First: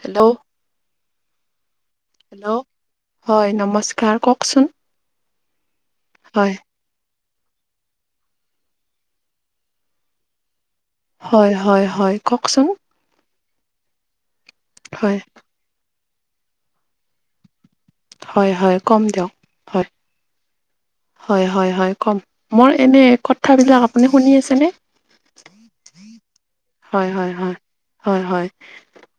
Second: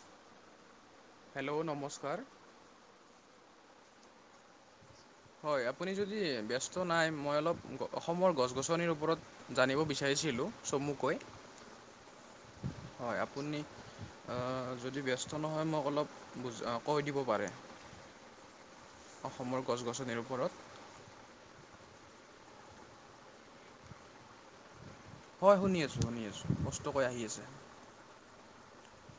Hello. Hello নমস্কাৰ। Hello হয় নমস্কাৰ কওকচোন। হয় আপুনি যদি হয় ব্যস্ত নাই। মই অলপ অসমৰ গছ গছনিৰ ওপৰত জানিব বিচাৰিছিলোঁ। চমুকৈ হয় হয় হয় কওকচোন। হয় আপুনি যদি হয় ব্যস্ত নহয় মোক অলপ বুজ কৈ দিব পাৰে। হয় হয়। কম দিয়ক অসমৰ গছ হয় গছনিৰ ওপৰত হয় হয় হয় কম মোৰ এনে কথাবিলাক আপুনি শুনি আছেনে। হয় শুনি আছো শুনি আছো। হয় হয় হয় হয় হয়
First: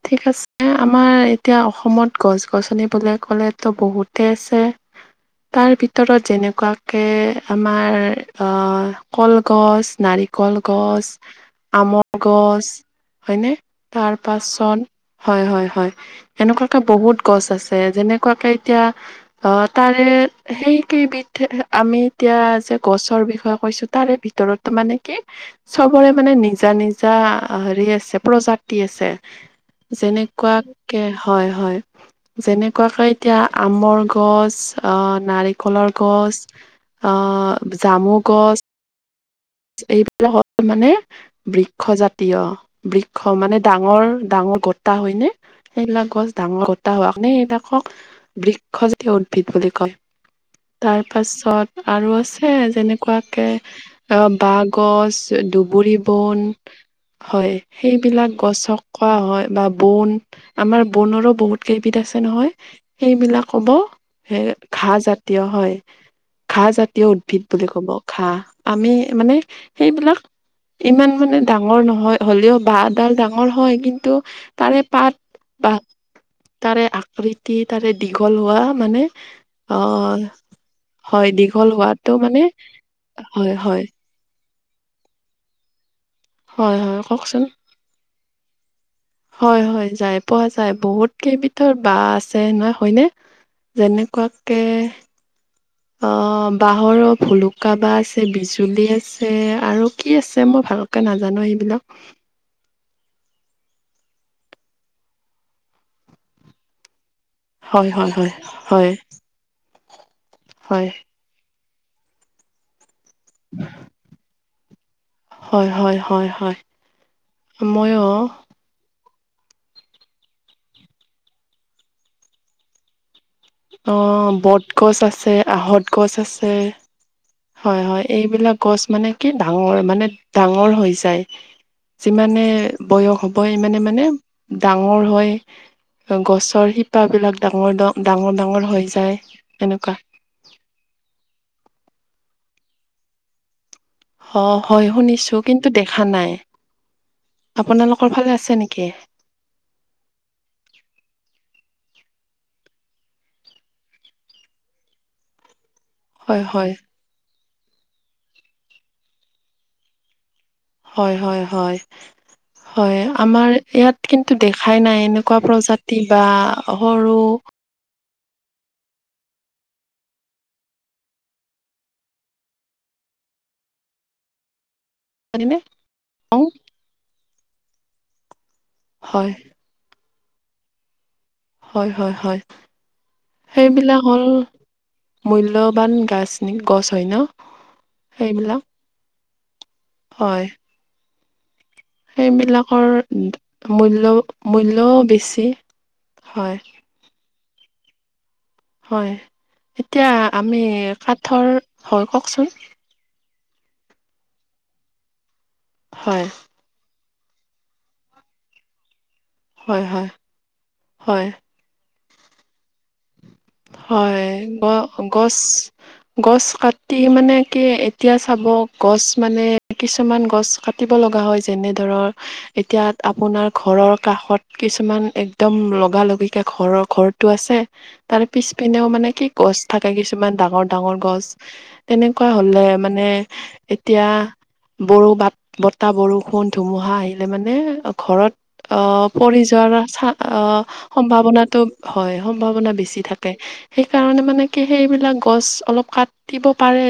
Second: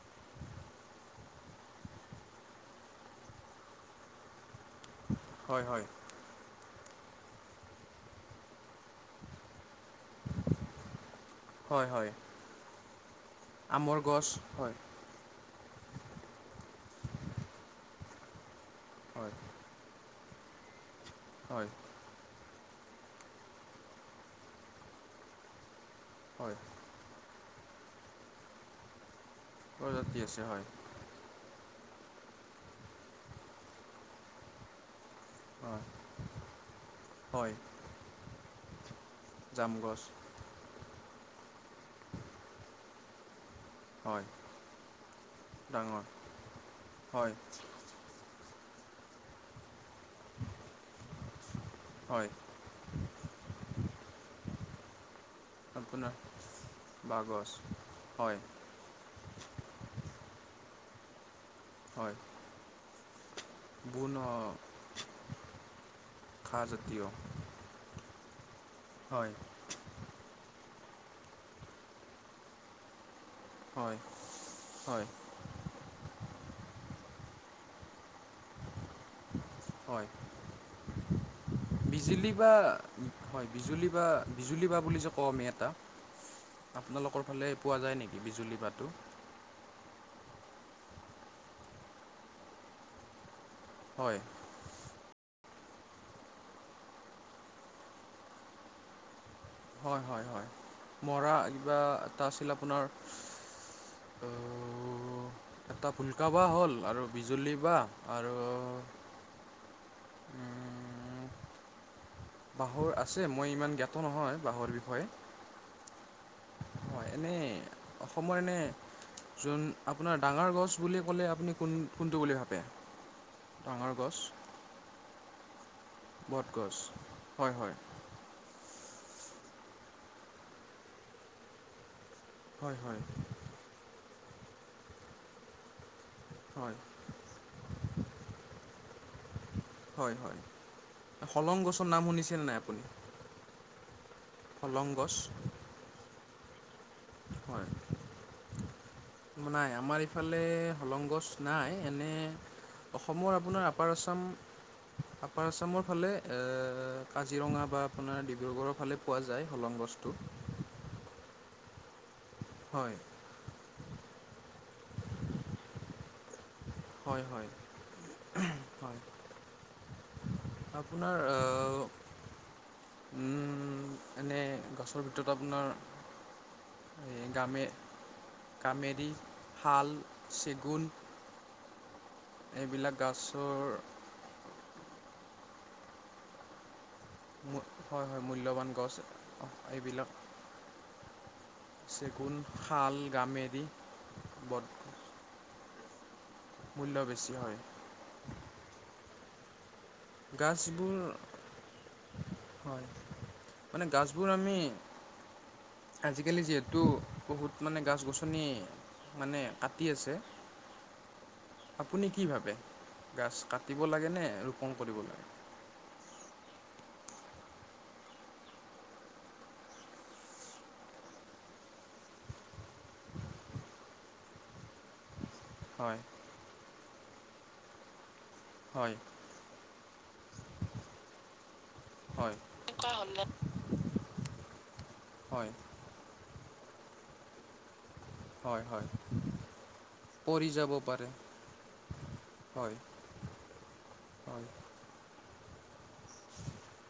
ঠিক আছে আমাৰ এতিয়া অসমত গছ গছনি বুলি ক'লেতো বহুতে আছে। হয় তাৰ হয় ভিতৰত যেনেকুৱা তাকে আমাৰ কলগছ নাৰিকল গছ। হয় হয়। আমৰ গছ হয়নে আমৰ তাৰ গছ হয় পাচন হয়। হয় হয় হয় এনেকুৱাকে বহুত গছ আছে যেনেকুৱাকে এতিয়া হয় অ তাৰে সেই কেইবিধ হয় আমি এতিয়া যে গছৰ বিষয়ে কৈছো তাৰে ভিতৰত মানে কি চবৰে মানে হয় নিজা নিজা। হেৰি আছে প্ৰজাতি আছে প্ৰজাতি আছে হয় যেনেকুৱাকে হয় হয়। যেনেকুৱাকে এতিয়া আমৰ গছ আহ হয় নাৰিকলৰ গছ অ হয় জামু গছ জাম গছ এইবিলাক মানে বৃক্ষ জাতীয় বৃক্ষ মানে। ডাঙৰ হয় ডাঙৰ গোটা হয় নে ডাঙৰ সেইবিলাক গছ ডাঙৰ গোটা হোৱা কাৰণে হয় সেইবিলাকক বৃক্ষজাতীয় উদ্ভিদ বুলি কয় তাৰপাছত আৰু হয় আছে যেনেকুৱাকে অ বাঁহগছ ধুবৰী আপোনাৰ বন বাঁহগছ হয় সেইবিলাক হয় গছক কোৱা হয় বা বন আমাৰ বনৰো বহুত কেইবিধ হয় আছে নহয় সেইবিলাক ক'ব বোন সে ঘাঁহ জাতীয় হয়। ঘাঁহ জাতীয় ঘাঁহজাতীয় উদ্ভিদ বুলি ক'ব ঘাঁহ। আমি হয় মানে সেইবিলাক ইমান মানে ডাঙৰ নহয় হ'লেও বাঁহডাল ডাঙৰ। ডাঙৰ হয় কিন্তু তাৰে হয় পাত বা। তাৰে আকৃতি তাৰে দীঘল হোৱা মানে অ হয় [inaudible] হয় দীঘল হোৱাটো বিজুলী মানে বা হয় হয় হয় বিজুলী, বাঁহ বিজুলী বাঁহ বুলি যে কওঁ আমি এটা হয় - হয় আপোনালোকৰ ফালে পোৱা যায় নেকি বিজুলী পাতো হয়-হয় যাই পোৱা যায় বহুত কেইবিধৰ বাঁহ আছে নহয় হয়নে। হয় যেনেকুৱাকে - [inaudible] অ বাঁহৰৰ ভুলুকাবাঁহ আছে, বিজুলী আছে আৰু কি আছে মই ভালকে নাজানো। কিবি সেইবিলাক এটা আছিল আপোনাৰ। এটা ভুলুকা, বাঁহ হ'ল আৰু বিজুলী, বাঁহ হয় হয় হয় আৰু হয় হয়। উম, বাঁহৰ আছে মই ইমান জ্ঞাত নহয় বাঁহৰ বিষয়ে। হয়-হয়-হয়-হয়। হয় এনেই অসমৰ এনেই - যোন আপোনাৰ ডাঙৰ গছ বুলি ক'লে আপুনি কোন-কোনটো বুলি ভাবে? ডাঙৰ অ গছ বটগছ, আছে আঁহত, - গছ আছে বটগছ হয় হয় হয়-হয় এইবিলাক গছ মানে কি ডাঙৰ মানে ডাঙৰ হৈ যায়। যিমানে হয় হয় বয়স হ'ব ইমানে মানে ডাঙৰ হয়। গছৰ হয় শিপাবিলাক ডাঙৰ-ডাঙৰ-ডাঙৰ হৈ যায়। এনেকুৱা। হয়-হয় হলং গছৰ নাম শুনিছে নাই আপুনি? অ হলং হয় গছ শুনিছো কিন্তু দেখা নাই। হয় আপোনালোকৰ ফালে আছে নেকি? নাই আমাৰ ইফালে হলং, গছ নাই এনেই - অসমৰ আপোনাৰ আপাৰ আচাম আপাৰ আচামত - ফালে হয় হয়। এই কাজিৰঙা, বা আপোনাৰ ডিব্ৰুগড়ৰ, ফালে পোৱা যায়। হলং, গছটো হয় হয় হয় হয় আমাৰ ইয়াত কিন্তু দেখাই নাই এনেকুৱা প্ৰজাতি বা সৰু হয় হয় হয় আপোনাৰ আহ উম এনেই গছ ভিতৰত হয়নে? আপোনাৰ এই গামে কামেৰী, হয় শাল, চেগুন - হয়-হয়-হয় গছৰ সেইবিলাক হ'ল মূল্যৱান গাছ-গছ, হয়-হয় মূল্যৱান গছ এইবিলাক। হয় চেগুন সেইবিলাকৰ শাল গামেৰি বট মূল্য-মূল্যও বেছি। হয় মূল্য বেছি হয়। হয় এতিয়া আমি গাছবোৰ কাঠৰ হয় ক‌ওক চোন। হয় মানে গছবোৰ আমি হয় আজিকালি যিহেতু বহুত মানে গছ-গছনি মানে হয় কাটি হয় আছে। হয় আপুনি কি ভাবে? গাছ কাটিব হয় লাগেনে ৰোপণ কৰিব লাগে গ-গছ-গছ কাটি কাটি মানে কি এতিয়া চাব গছ মানে কিছুমান গছ কাটিব লগা হয় যেনে ধৰা। ধৰ এতিয়া আপোনাৰ ঘৰৰ কাষত কিছুমান- একদম হয় লগা লগিকে ঘৰৰ ঘৰটো আছে তাৰে পিছপিনেও হয় মানে কি গছ থাকে কিছু- ইমান ডাঙৰ ডাঙৰ গছ- তেনেকুৱা হয় হলে এনেকুৱা মানে হ'লে এতিয়া বাত, হয় বতাহ বৰষুণ- ধুমুহা আহিলে মানে- ঘৰত হয় অ হয় পৰি যোৱাৰ চ পৰি যাব পাৰে সম্ভাৱনাটো হয় সম্ভাৱনা হয় বেছ- থাকে সেইকাৰণে মানে হয় কি সেইবিলাক গছ অলপ কাটিব পাৰে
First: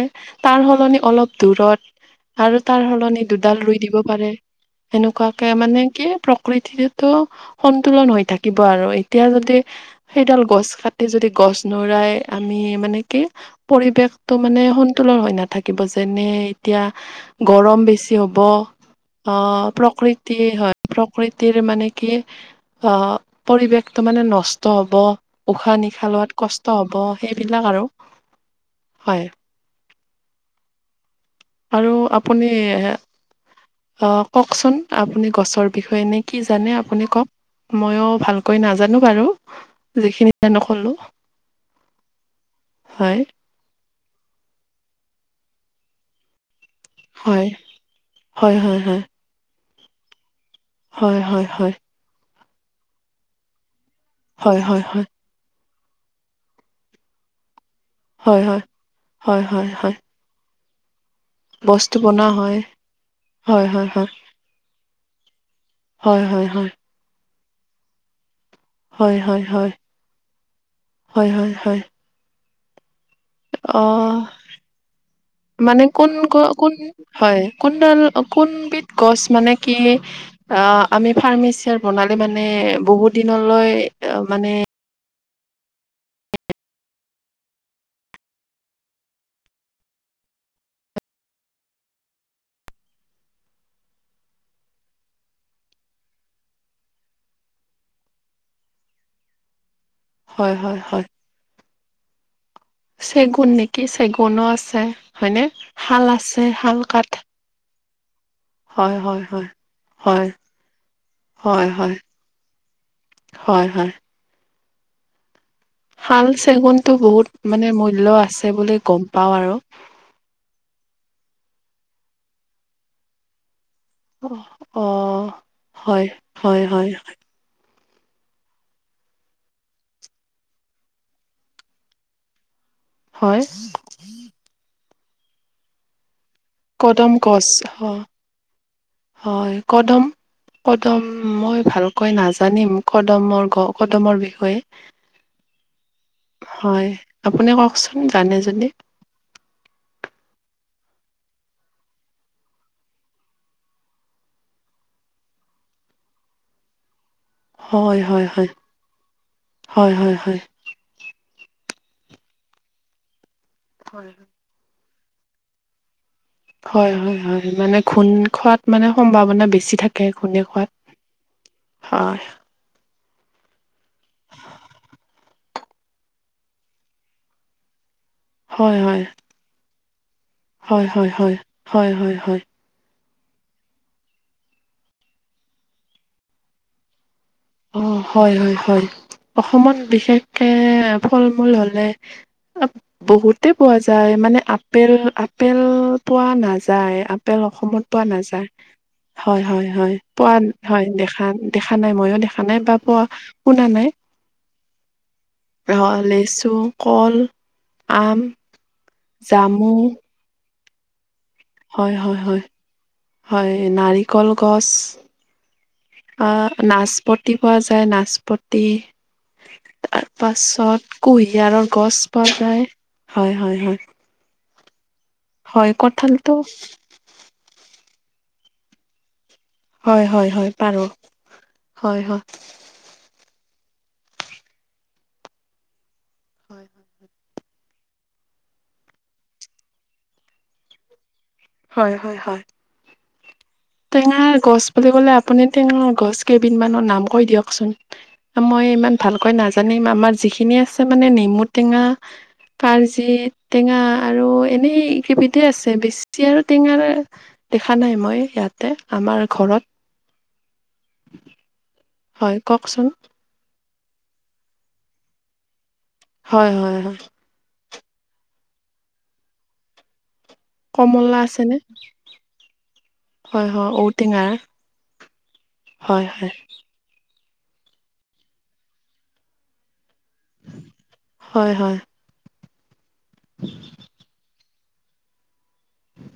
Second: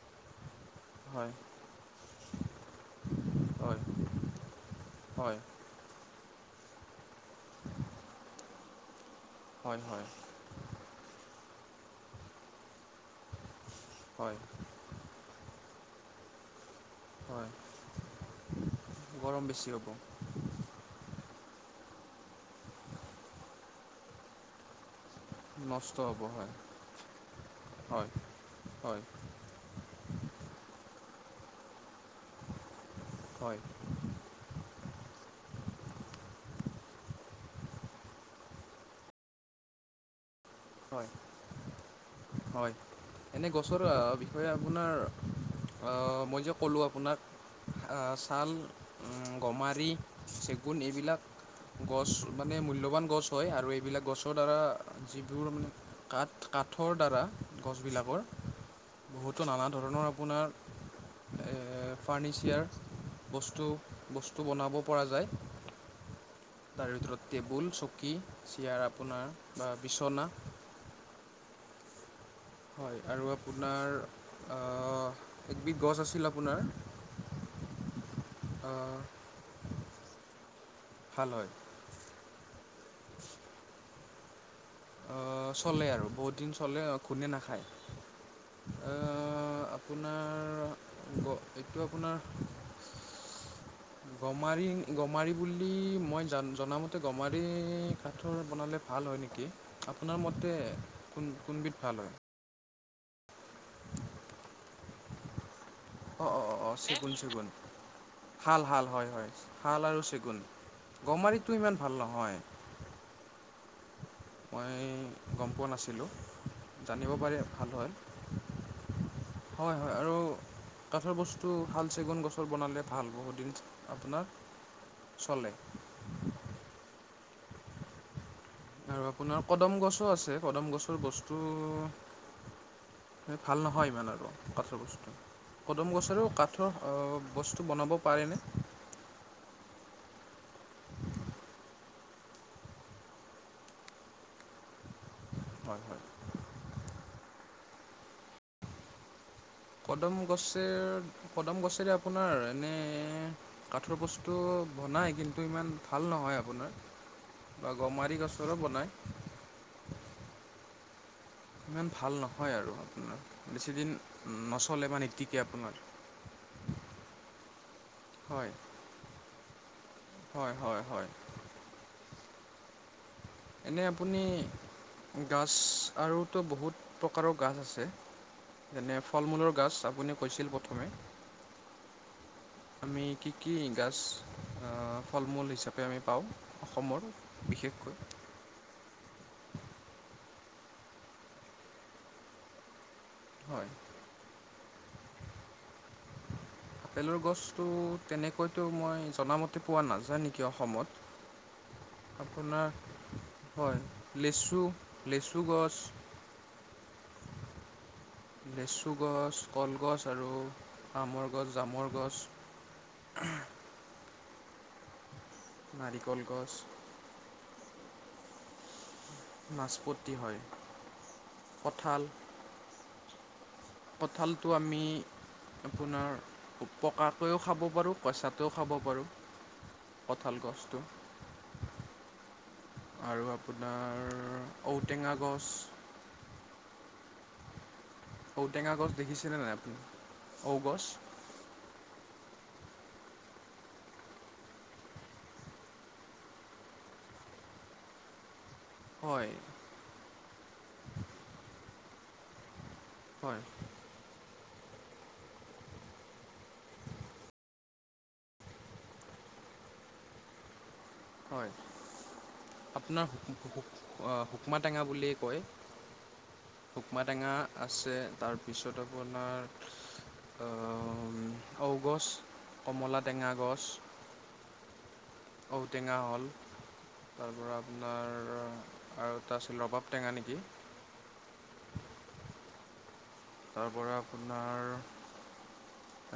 তাৰ সলনি অলপ হয় দূৰত আৰু তাৰ সলনি দুডাল ৰুই হয় দিব পাৰে। হয় সেনেকুৱাকে মানে কি প্ৰ- প্ৰকৃতিৰ ত সন্তুলন হৈ থাকিব আৰু এতিয়া যদি হয় হয় সেইডাল গছ কাট- যদি গছ নৰাই আমি মানে কি পৰিৱেশতটো হয় মানে সন্তুলন হৈ নাথাক- কিব যেনে এতিয়া হয় গৰম বেছি হ'ব, অ গৰম বেছি হ'ব প্ৰকৃতি হয় প্ৰকৃ- তিৰ মানে কি অ পৰিৱেশটো মানে নষ্ট হ'ব উশাহ নিশ- নষ্ট শা হ'ব লোৱাত হয় কষ্ট হ'ব সেইবিলাক আৰু হয় হয়। আৰু আপুনি হয় আহ কওকচোন আপুনি গছৰ বিষয়ে নে কি জানে আপুনি কওক? ময়ো ভালকৈ নাজানো বাৰু যিখিনি জানো কলো হয় এনে গছৰ বিষয়ে আপোনাৰ মই যক কলো আপোনাক হয়। ছাল, হয় হয় হয় গমাৰি, চে- গুণ এইবিলাক হয় হয় হয় গছ মানে মূল্যবান গছ হয় আৰু এইবিলাক গছৰ দ্বাৰা হয় হয় হয় যিবোৰ মানে কাঠ কাঠৰ দ্বাৰা গছবিলাকৰ হয় হয় হয় বহুতো নানা হয় হয়। ধৰণৰ আপোনাৰ বস্তু বনোৱা হয় ফাৰ্ণিচাৰ হয় বস্তু হয় হয় বস্তু বনাব পৰা যায়। হয় হয় হয়। তাৰ ভিতৰত টেবুল, চকী, চেয়াৰ হয় আপোনাৰ হয় হয় বা বিচনা হয় হয় হয়। হয়। আৰু আপোনাৰ অ আ মানে একবিধ গছ কোন আছিল গ আপোনাৰ কোন হয় কোনডাল আ কোনবিধ গছ মানে কি অ আমি ভাল হয় ফাৰ্মাচাৰ বনালে মানে মানে বহুত দিনলৈ মানে আহ, চলে আৰু বহুত দিন চলে গুনে নাখায়। আপোনাৰ এইটো আপোনাৰ [unintelligible] গমাৰি গমাৰি বুলি মই জ জামতে গমাৰি কাঠৰ বনালে ভাল ভাল হয় নেকি আপোনাৰ মতে হয় হয় হয় কোন কোনবিধ ভাল হয় চেগুন নেকি চেগুনো আছে হয়নে শাল অঁ আছে অঁ অঁ অঁ শাল কাঠ চেগুন চেগুন শাল শাল হয় হয় শাল আৰু হয় চেগুন গমাৰিটো হয় ইমান হয় ভাল নহয়। হয় হয়। মই গম পোৱা নাছিলোঁ শাল চেগুনটো জানিব বহুত পাৰি মানে ভাল হয় মূল্য আছে বুলি গম পাওঁ আৰু হয় হয় আৰু কাঠৰ বস্তু ভাল চেগুন গছৰ বনালে ভাল বহুত দিন অ হয় হয় হয় আৰু আপোনাৰ কদম গছো আছে কদম গছৰ বস্তু হয় ভাল নহয় ইমান আৰু কাঠৰ বস্তু কদম গছৰ কাঠ কদম গছ বস্তু বনাব হয় পাৰেনে? হয় কদম কদম মই ভালকৈ নাজানিম কদমৰ কদমৰ বিষয়ে হয়। হয় হয় আপুনি কওকচোন জানে যদি? কদম গছে কদম গছেৰে আপোনাৰ এনে কাঠৰ বস্তু বনায় কিন্তু ইমান ভাল নহয় আপোনাৰ। বা হয় গমাৰি হয় হয় গছৰো বনায় হয় হয় হয়। ইমান ভাল নহয় আৰু আপোনাৰ বেছিদিন নচলে বা নিতিকে আপোনাৰ। হয় হয় হয় মানে ঘোণ হয় খোৱাত মানে সম্ভাৱনা বেছি থাকে খুণে হয় খোৱাত। হয় হয় হয়। এনেই আপুনি গছ আৰুতো বহুত প্ৰকাৰৰ গছ আছে হয় যেনে হয় ফল মূলৰ গাছ আ হয় হয় হয় হয় হয় হয়। আমি কি কি গাছ ফল মূল হিচাপে আমি পাওঁ অসমৰ? অ বিশেষকৈ হয় হয় হয়। অসমত বিশেষকে ফল মূল হলে বহুতে হয় পোৱা যায় মানে আপেল আপেল পোৱা নাযায়। যায় আপেলৰ আপেল গছটো অসমত পোৱা নাযায় তেনেকৈতো মই হয় জনামতে হয় পোৱা হয় নাযায় পোৱা নেকি হয় অসমত দেখা দে। দেখা নাই মইও দেখা খ নাই আপোনাৰ বা পোৱা শুনা হয় নাই লেচু লেচু গছ আহ লেচু কল আম, লেচু গছ জামু কলগছ আৰু আমৰ গ হয় হয় হয় হয় নাৰিকল গছ। নাৰিকল আহ গছ নাচপতি পোৱা যায় নাচপতি। তাৰ নাচপতি হয় পাছত কুঁহিয়াৰৰ গছ কঁঠাল বনাই হয় হয়। হয়, কঁঠালটো আমি হয়, আপোনাৰ কঁঠালটো পকাকৈও খাব পাৰোঁ কঁচাত তো খাব পাৰোঁ। হয় হয় কঁঠাল হয় পাৰ গছটো হয়। আৰু আপোনাৰ ঔটেঙা গছ হয় ঔটেঙা গছ দেখিছেনে নাই আপুনি ঔ গছ? হয় হয় হয়। টেঙাৰ গছ বুলি ক'লে আপুনি টেঙাৰ গছ কেইবিধমানৰ নাম কৈ দিয়কচোন। মই ইমান হয় ভালকৈ নাজানিম আমাৰ যিখিনি আছে মানে নেমু টেঙা পাৰজি হয় টেঙা আৰু। এনেই কেইবিধে আছে বেছি আৰু টেঙাৰ দেখা নাই মই ইয়াত। আমাৰ ঘৰত। হয় হয় কওকচোন আপোনাৰ হুকুমা টেঙা বুলি কয়। হয় হয় হয়। শুকমা টেঙা আছে তাৰপিছত আপোনাৰ আম, কমলা আছে নে? ঔগছ কমলা টেঙা হয় গছ হয় ঔটেঙাৰ ঔটেঙা হয় হ'ল হয় তাৰ পৰা আপোনাৰ আৰু এটা আছিল ৰবাব টেঙা নেকি? হয় হয়। তাৰ পৰা আপোনাৰ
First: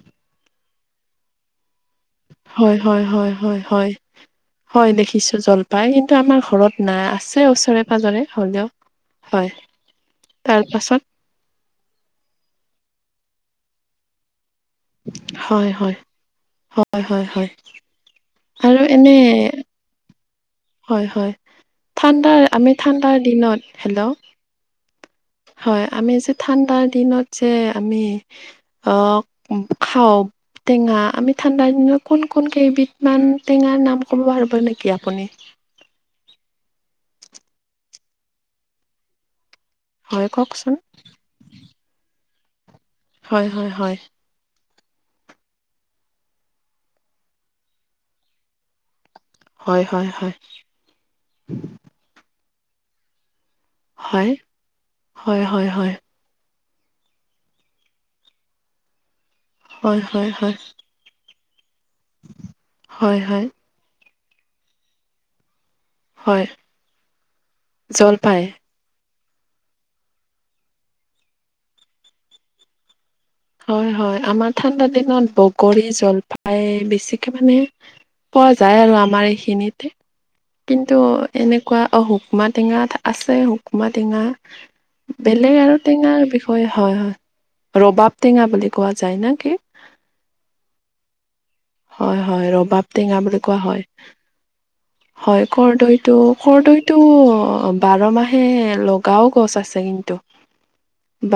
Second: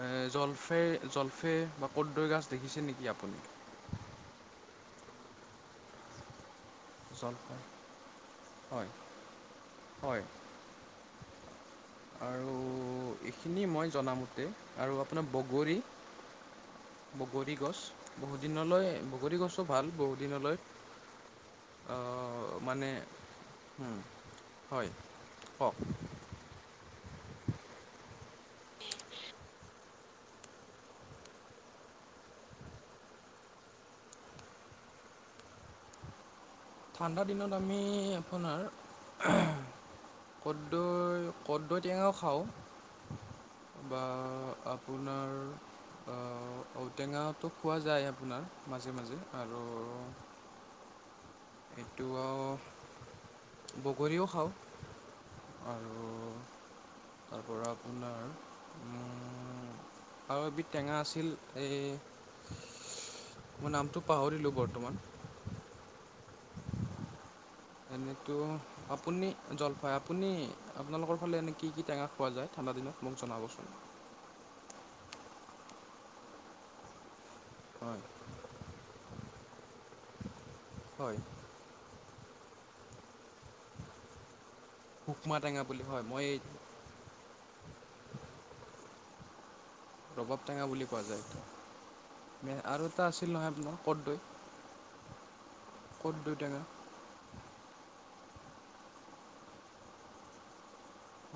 এ জলফে জলফে বা কদৈ গছ হয় দেখিছে নেকি হয় হয় আপুনি হয় হয় হয় দেখিছো জলপাই কিন্তু আমাৰ ঘৰত নাই আছে জলফাই ওচৰে পাজৰে হ'লেও। হয় হয় হয় তাৰপাছত আৰু এইখিনি মই জনামতে। আৰু আপোনাৰ হয় বগৰী হয় হয় হয় হয় বগৰী গছ বহুত আৰু দিনলৈ এনে বগৰী গছো ভাল বহুত। হয় হয় ঠাণ্ডাৰ আহ, আমি মানে ঠাণ্ডাৰ দিনত হুম, হেল্ল' হয় কওক হয় আমি যে ঠাণ্ডা দাৰ দিনত যে আমি আহ খাওঁ টেঙা আমি ঠাণ্ডাৰ দিনত কোন কোন কেইবিধমান টেঙাৰ নাম ক'ব পাৰিব নেকি আপুনি? [inaudible] ঠাণ্ডা দিনত আমি আপোনাৰ হয় কওকচোন কদৈ কদৈ টেঙাও খাওঁ হয় হয় হয় বা আপোনাৰ ঔটেঙাটো খোৱা যায় আপোনাৰ মাজে মাজে আৰু হয় হয় হয় এইটো অ বগৰীও হয় খাওঁ হয় হয় হয় আৰু তাৰ পৰা আপোনাৰ হয় হয় আৰু হয় এবিধ টেঙা আছিল এই হয় হয় মই নামটো পাহৰিলোঁ বৰ্তমান হয় এনেতো জলপাই আপুনি জলফাই আপুনি আপোনালোকৰ ফালে এনে কি কি টেঙা খোৱা যায় ঠাণ্ডা দিনত মোক জনাবচোন হয় হয় আমাৰ ঠাণ্ডা দিনত বগৰী জলফাই বেছি মানে হয় পোৱা যায় আৰু আমাৰ এইখিনিতে কিন্তু হয় এনেকুৱা অ হুকুমা টেঙাত আছে হুকুমা টেঙা শুকমা বেলেগ টেঙা আৰু বুলি হয় টেঙাৰ মই এই বিষয়ে হয় হয় ৰবাব টেঙা বুলি কোৱা যায় নে কি ৰবাব টেঙা বুলি কোৱা যায় এইটো হয় হয় ৰবাব টেঙা বুলি কোৱা হয় কৰ্দৈ হয় কৰৰ্দৈটো কৰ্দৈ টেঙা কৰৰ্দৈটো বাৰ মাহ সে লগাও গছ আছে কিন্তু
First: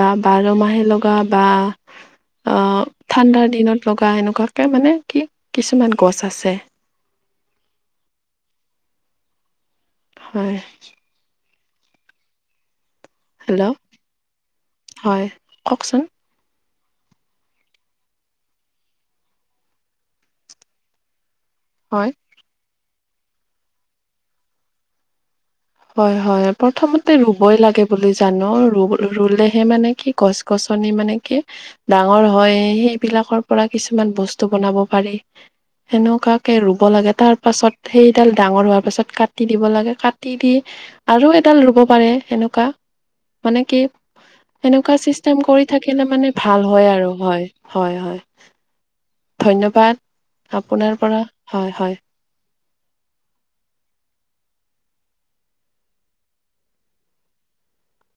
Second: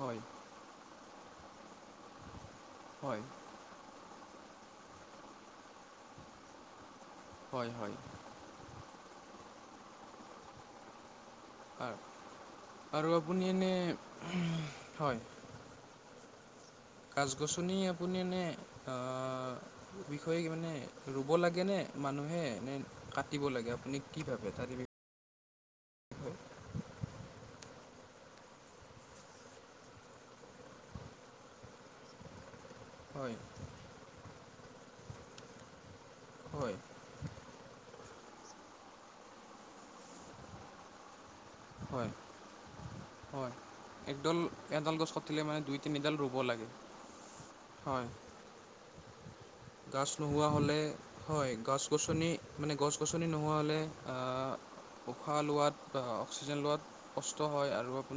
বা বাৰমাহে লগা বা আহ হয় ঠাণ্ডাৰ দিনত লগা এনেকুৱাকে মানে কি কিছুমান গছ আছে হয় হয় হয় আৰু আপুনি হেল্ল' এনেই হয় গাছ গছনি আপুনি এনে বিষয়ে মানে ৰুব লাগে নে হয় মানুহে নে কাটিব লাগে আপুনি কি ভাবে তাৰে হয় হয় প্ৰথমতে ৰুবই লাগে বুলি জান ৰুলেহে মানে কি গছ গছ নি মানে কি ডাঙৰ হয় হয় সেইবিলাকৰ পৰা কিছুমান বস্তু বনাব পাৰি সেনেকুৱাকে হয় ৰুব লাগে তাৰ পাছত সেইডাল ডাঙৰ হোৱাৰ পাছত কাটি দিব লাগে কাটি দি আৰু এডাল ৰুব পাৰে হয় সেনেকুৱা হয় মানে কি একডাল এডাল এনেকুৱা গছ কাটিলে চিষ্টেম মানে কৰি দুই থাকিলে তিনিডাল মানে ৰুব ভাল লাগে হয় আৰু হয় হয় হয়। ধন্যবাদ গছ নোহোৱা হ'লে হয় গছ গছনি। মানে গছ গছনি নোহোৱা হ'লে অ উশাহ লোৱাত বা অক্সিজেন লোৱাত কষ্ট হয় আৰু আ